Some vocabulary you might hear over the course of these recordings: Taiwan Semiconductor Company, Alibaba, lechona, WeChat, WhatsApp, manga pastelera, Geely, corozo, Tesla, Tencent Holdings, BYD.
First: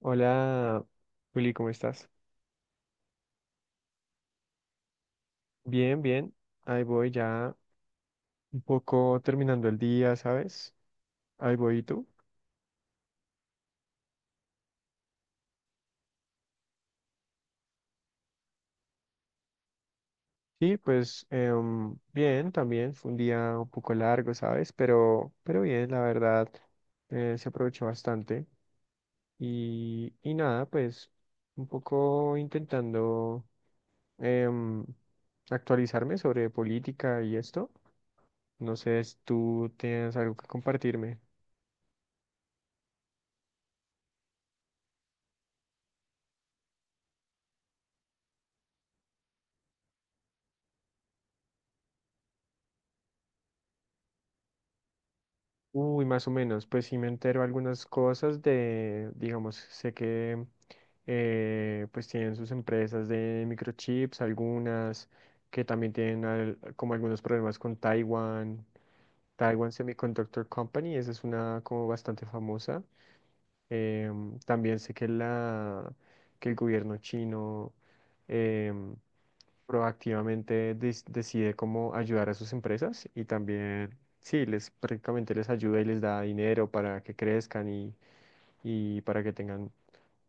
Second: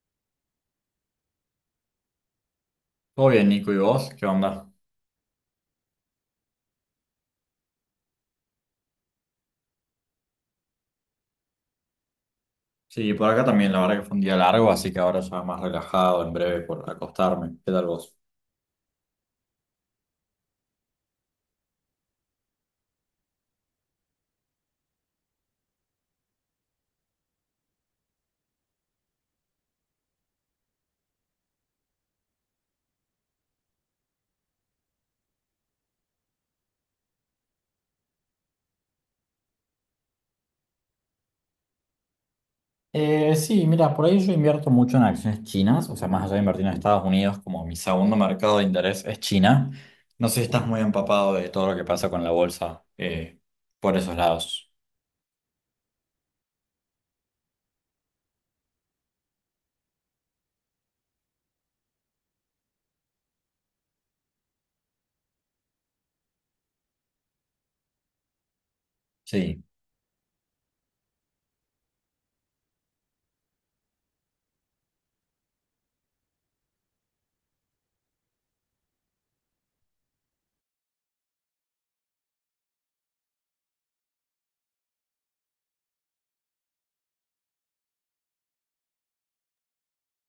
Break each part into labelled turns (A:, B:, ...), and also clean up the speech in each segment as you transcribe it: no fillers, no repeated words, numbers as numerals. A: Hola, Juli, ¿cómo estás?
B: Todo bien, Nico, ¿y vos? ¿Qué onda?
A: Bien, bien. Ahí voy ya un poco terminando el día, ¿sabes? Ahí voy, ¿y tú?
B: Sí, por acá también, la verdad que fue un día largo, así que ahora ya más relajado, en breve por acostarme. ¿Qué tal vos?
A: Sí, pues bien, también fue un día un poco largo, ¿sabes? Pero bien, la verdad, se aprovechó bastante. Y nada, pues un poco intentando em, actualizarme sobre política y esto. No sé si tú tienes algo que compartirme.
B: Sí, mira, por ahí yo invierto mucho en acciones chinas, o sea, más allá de invertir en Estados Unidos, como mi segundo mercado de interés es China. No sé si estás muy empapado de todo lo que pasa con la bolsa por esos lados.
A: Uy, más o menos, pues sí me entero algunas cosas de, digamos, sé que pues tienen sus empresas de microchips, algunas que también tienen como algunos problemas con Taiwan,
B: Sí.
A: Taiwan Semiconductor Company, esa es una como bastante famosa. También sé que, la, que el gobierno chino em, proactivamente decide cómo ayudar a sus empresas y también, sí, les prácticamente les ayuda y les da dinero para que crezcan y para que tengan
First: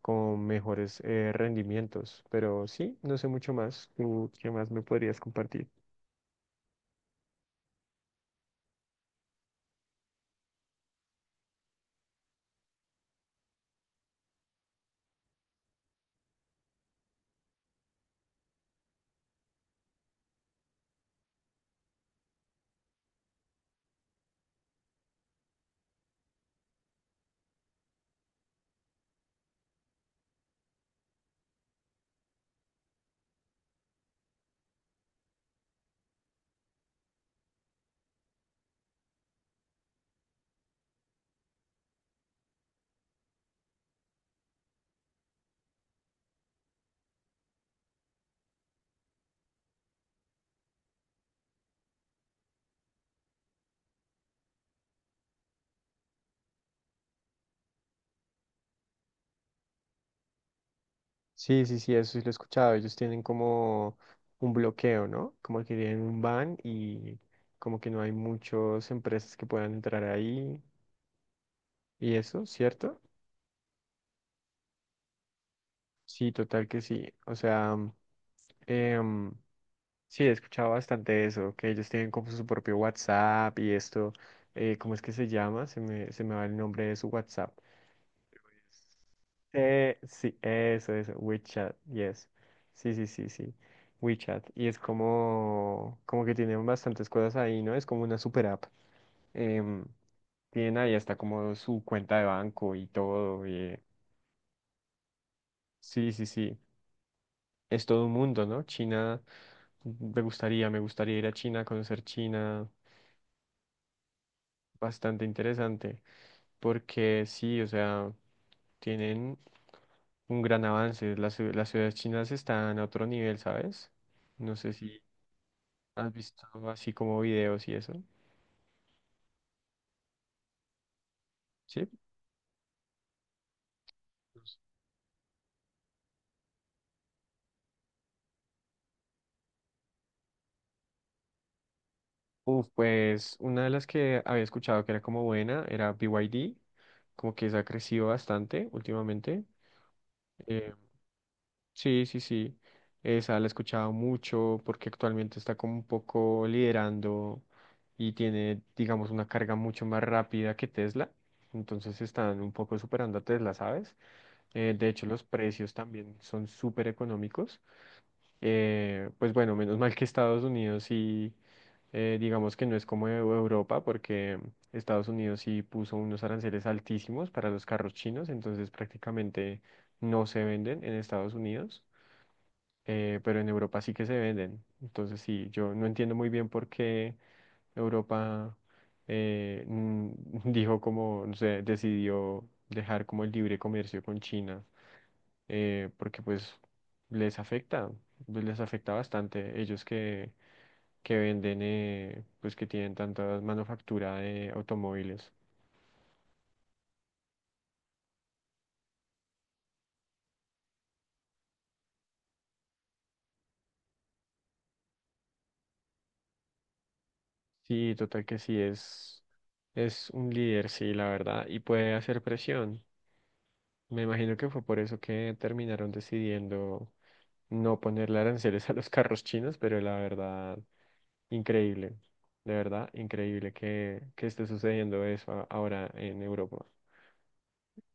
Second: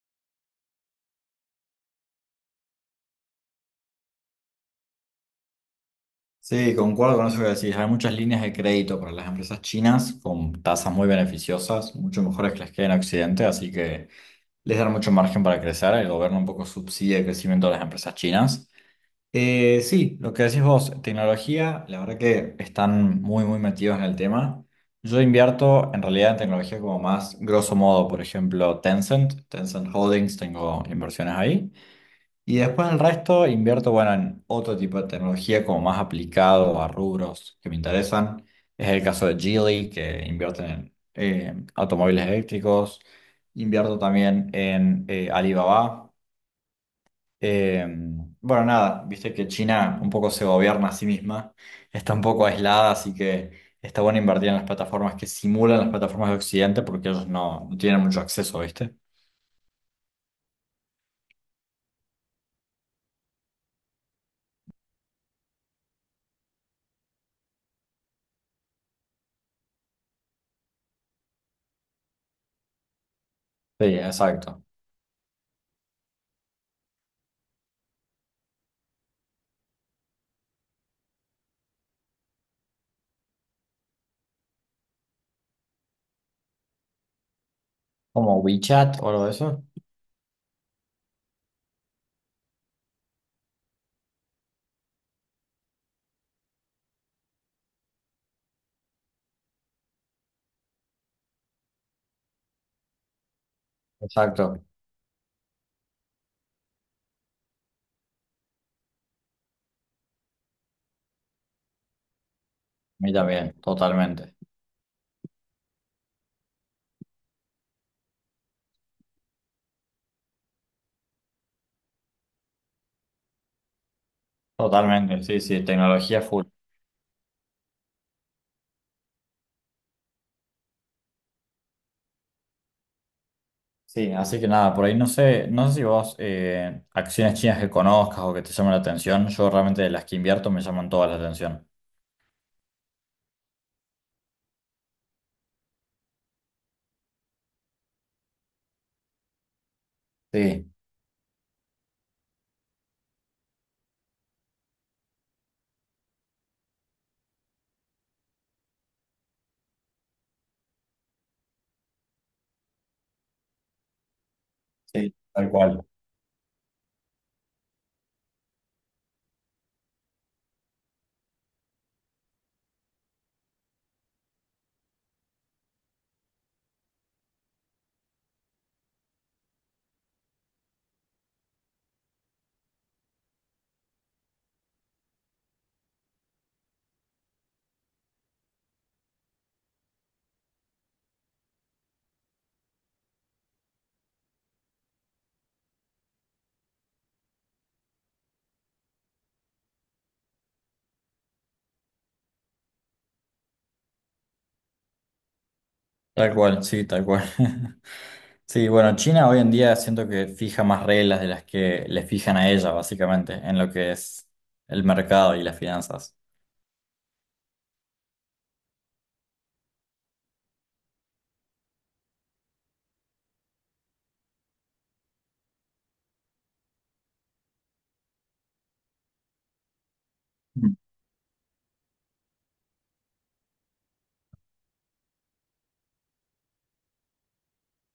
A: como mejores rendimientos. Pero sí, no sé mucho más. ¿Tú qué más me podrías compartir?
B: Sí, concuerdo con eso que decís. Hay muchas líneas de crédito para las empresas chinas con tasas muy beneficiosas, mucho mejores que las que hay en Occidente, así que les dan mucho margen para crecer, el gobierno un poco subsidia el crecimiento de las empresas chinas. Sí, lo que decís vos, tecnología, la verdad que están muy, muy metidos en el tema. Yo invierto en realidad en tecnología como más grosso modo, por ejemplo, Tencent, Tencent Holdings, tengo inversiones ahí. Y después el resto invierto, bueno, en otro tipo de tecnología como más aplicado a rubros que me interesan. Es el caso de Geely, que invierte en automóviles eléctricos. Invierto también en Alibaba. Eh, bueno, nada, viste que China un poco se gobierna a sí misma. Está un poco aislada, así que está bueno invertir en las plataformas que simulan las plataformas de Occidente porque ellos no, no tienen mucho acceso, ¿viste?
A: Sí, sí, sí, eso sí lo he escuchado. Ellos tienen como un bloqueo, ¿no? Como que tienen un ban y como que no hay muchas empresas que puedan entrar ahí y eso, ¿cierto?
B: Sí, exacto.
A: Sí, total que sí. O sea, em, sí, he escuchado bastante eso, que ellos tienen como su propio WhatsApp y esto, ¿cómo es que se llama? Se me va el nombre de su WhatsApp.
B: Como WeChat o algo de eso.
A: Sí, eso, WeChat, yes. Sí, sí, sí, sí. WeChat. Y es como, como que tienen bastantes cosas ahí, ¿no? Es como una super app. Em, tienen ahí hasta como su cuenta de banco y todo. Y,
B: Exacto.
A: sí, sí, sí. Es todo un mundo, ¿no? China, me gustaría ir a China, conocer China.
B: mí también, totalmente.
A: Bastante interesante, porque sí, o sea, tienen un gran avance. Las ciudades chinas están a otro nivel, ¿sabes? No sé si
B: Totalmente, sí, sí,
A: has
B: tecnología
A: visto
B: full.
A: así como videos y eso. Sí.
B: Sí, así que nada, por ahí no sé, no sé si vos acciones chinas que conozcas o que te llamen la atención. Yo realmente de las que invierto me llaman todas la atención.
A: Uf, pues una de las que había escuchado que era como buena era BYD, como que se ha crecido bastante últimamente.
B: Sí,
A: eh, Sí, sí, sí. Esa la he escuchado mucho porque actualmente está como un poco liderando y tiene, digamos, una carga mucho más rápida que Tesla. Entonces están un poco superando a Tesla, ¿sabes? De hecho,
B: sí,
A: los
B: tal
A: precios
B: cual.
A: también son súper económicos. Pues bueno, menos mal que Estados Unidos sí, digamos que no es como Europa, porque Estados Unidos sí puso unos aranceles altísimos para los carros chinos, entonces prácticamente no se venden en Estados Unidos pero en Europa sí que se venden. Entonces sí, yo no entiendo muy bien por qué Europa eh, mm, dijo como, no sé, decidió dejar como el libre comercio con China, porque les afecta, pues, les afecta bastante. Ellos que venden, pues que tienen tanta manufactura de automóviles.
B: Tal cual, sí, tal cual. Sí, bueno, China hoy en día siento que fija más reglas de las que le fijan a ella, básicamente, en lo que es el mercado y las finanzas.
A: Sí, total que sí, es un líder, sí, la verdad, y puede hacer presión. Me imagino que fue por eso que terminaron decidiendo no ponerle aranceles a los carros chinos, pero la verdad, increíble, de verdad, increíble que esté sucediendo eso ahora en Europa.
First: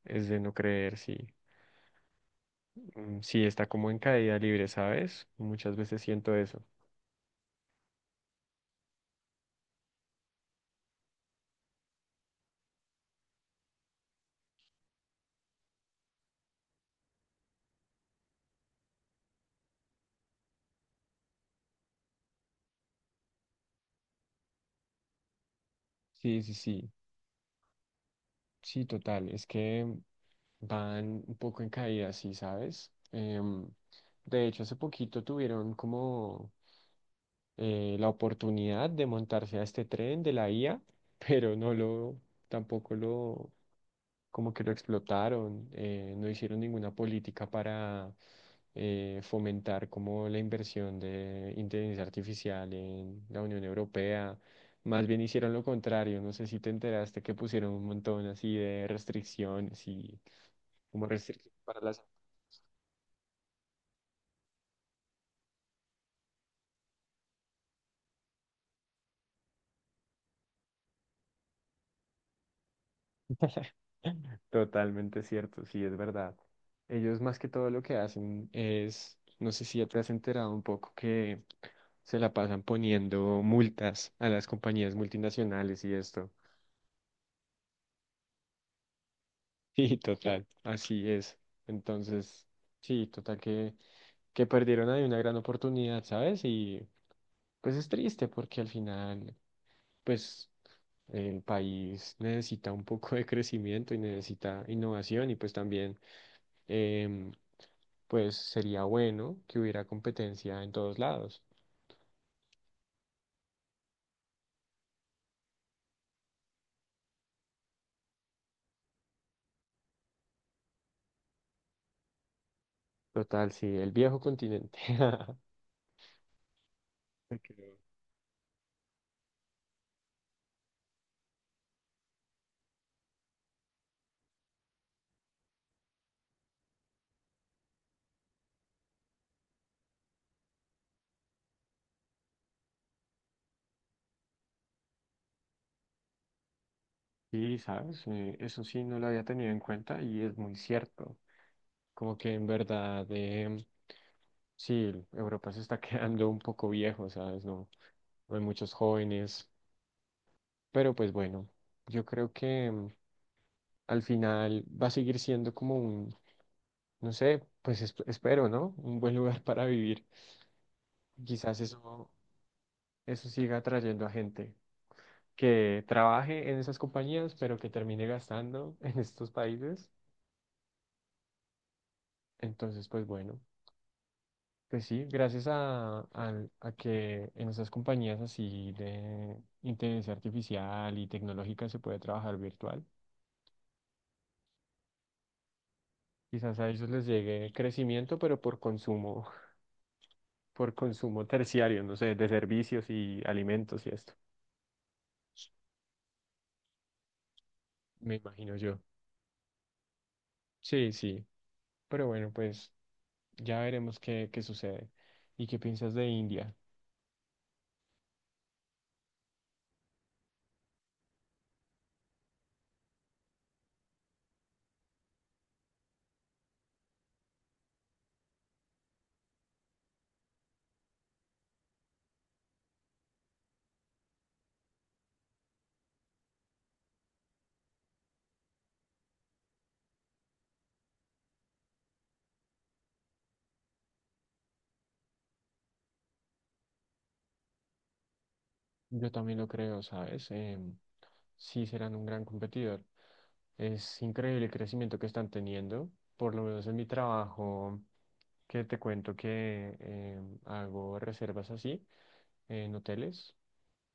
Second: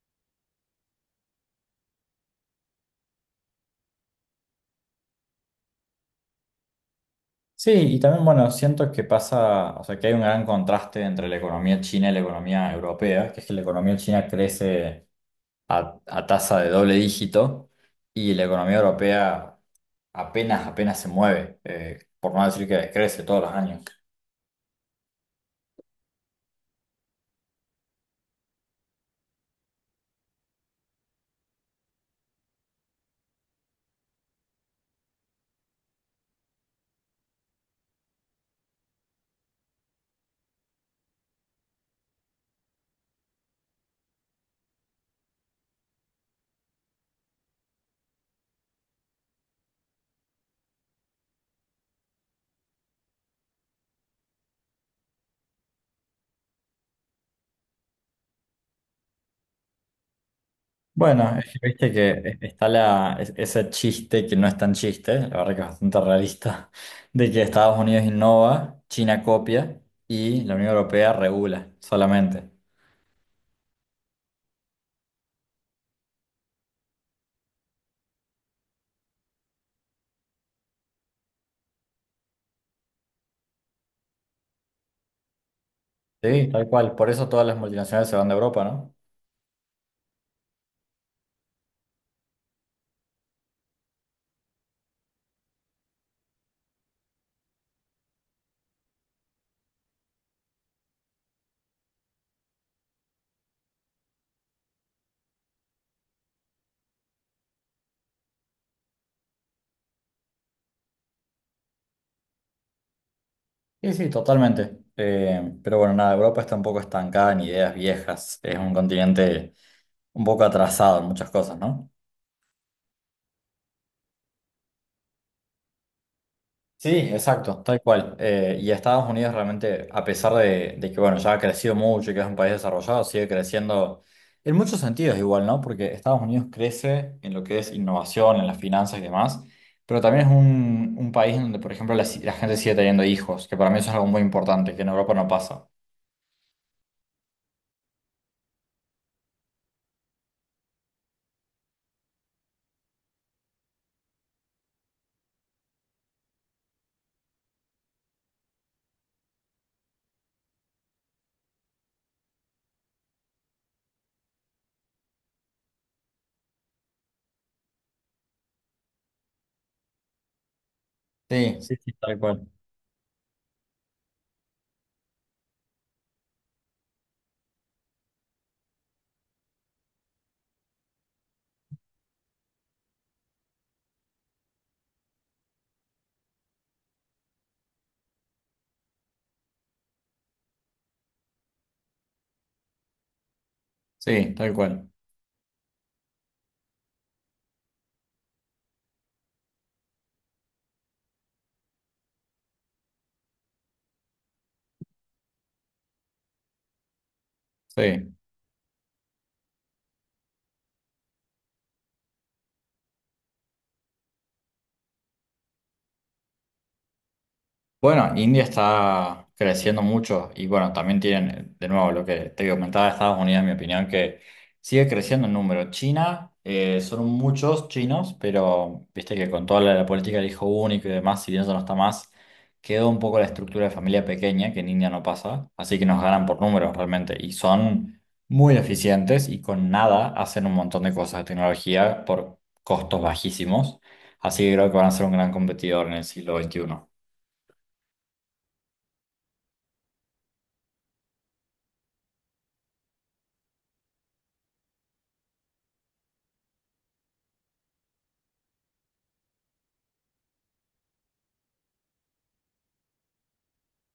A: Es de no creer, sí. Mm, sí, está como en caída libre, ¿sabes? Muchas veces siento eso.
B: Sí, y también, bueno, siento que pasa, o sea, que hay un gran contraste entre la economía china y la economía europea, que es que la economía china crece a tasa de doble dígito y la economía europea apenas, apenas se mueve, por no decir que decrece todos los años.
A: Sí, sí, sí, sí, total. Es que van un poco en caída, sí, ¿sabes? De hecho, hace poquito tuvieron como la oportunidad de montarse a este tren de la IA, pero no lo, tampoco lo, como que lo explotaron, no hicieron ninguna política para fomentar como la inversión de inteligencia artificial en la Unión Europea. Más bien hicieron lo contrario, no sé si te enteraste que pusieron un montón así de restricciones y como
B: Bueno, es
A: restricciones
B: que
A: para
B: viste
A: las...
B: que está la, ese chiste que no es tan chiste, la verdad que es bastante realista, de que Estados Unidos innova, China copia y la Unión Europea regula solamente.
A: Totalmente cierto, sí, es verdad. Ellos más que todo lo que hacen es, no sé si ya te has enterado un poco que se la pasan poniendo multas a las compañías multinacionales y esto.
B: Sí, tal cual. Por eso todas las multinacionales se van de Europa, ¿no?
A: Sí total, así es. Entonces, sí, total que perdieron ahí una gran oportunidad, ¿sabes? Y pues es triste porque al final, pues el país necesita un poco de crecimiento y necesita innovación y pues también... em, pues sería bueno que hubiera competencia en todos lados.
B: Sí, sí, totalmente. Pero bueno, nada, Europa está un poco estancada en ideas viejas. Es un continente un poco atrasado en muchas cosas, ¿no?
A: Total, sí, el viejo continente.
B: Sí,
A: Me
B: exacto,
A: quedo.
B: tal cual. Y Estados Unidos realmente, a pesar de que bueno, ya ha crecido mucho y que es un país desarrollado, sigue creciendo en muchos sentidos igual, ¿no? Porque Estados Unidos crece en lo que es innovación, en las finanzas y demás, pero también es un país en donde, por ejemplo, la, si- la gente sigue teniendo hijos, que para mí eso es algo muy importante, que en Europa no pasa.
A: Sí, sabes, eso sí no lo había tenido en cuenta y es muy cierto. Como que en verdad, sí, Europa se está quedando un poco viejo, ¿sabes? No, no hay muchos jóvenes, pero pues bueno, yo creo que al final va a seguir siendo como un, no sé, pues espero, ¿no? Un buen lugar para vivir.
B: Sí,
A: Quizás
B: sí, sí,
A: eso,
B: tal cual.
A: eso siga atrayendo a gente que trabaje en esas compañías, pero que termine gastando en estos países. Entonces, pues bueno, pues sí, gracias a, a que en esas compañías así de inteligencia artificial y tecnológica se puede trabajar virtual,
B: Sí, tal cual.
A: quizás a ellos les llegue crecimiento, pero por consumo, por consumo terciario, no sé, de servicios y alimentos y esto,
B: Sí.
A: me imagino yo. Sí, sí, pero bueno, pues ya veremos qué, qué sucede. ¿Y qué piensas de India?
B: Bueno, India está creciendo mucho y bueno, también tienen, de nuevo, lo que te comentaba Estados Unidos, en mi opinión, que sigue creciendo en número. China, son muchos chinos, pero viste que con toda la política del hijo único y demás, si bien eso no está más, quedó un poco la estructura de familia pequeña, que en India no pasa, así que nos ganan por números realmente y son muy eficientes y con nada hacen un montón de cosas de tecnología por costos bajísimos, así que creo que van a ser un gran competidor en el siglo XXI.
A: Yo también lo creo, ¿sabes? Sí serán un gran competidor. Es increíble el crecimiento que están teniendo, por lo menos en mi trabajo, que te cuento que hago reservas así en hoteles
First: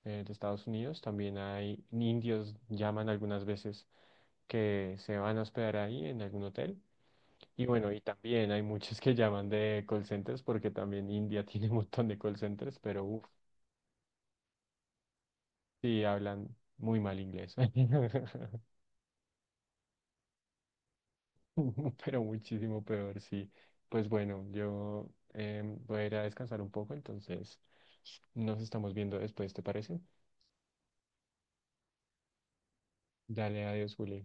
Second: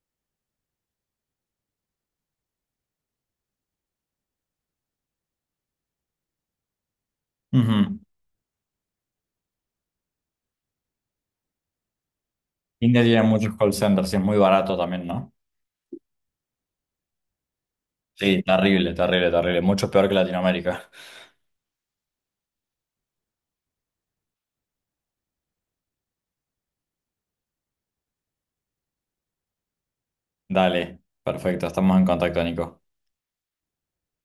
A: de Estados Unidos. También hay indios, llaman algunas veces, que se van a hospedar ahí en algún hotel. Y bueno,
B: Ujú.
A: y también hay muchos que llaman de call centers, porque también India tiene un montón de call centers,
B: India
A: pero
B: tiene
A: uff.
B: muchos call centers y es muy barato también, ¿no?
A: Sí, hablan muy mal inglés,
B: Sí, terrible, terrible, terrible. Mucho peor que Latinoamérica.
A: pero muchísimo peor, sí. Pues bueno, yo voy a ir a descansar un poco, entonces nos estamos viendo después, ¿te parece?
B: Dale, perfecto, estamos en contacto, Nico.
A: Dale, adiós, Juli.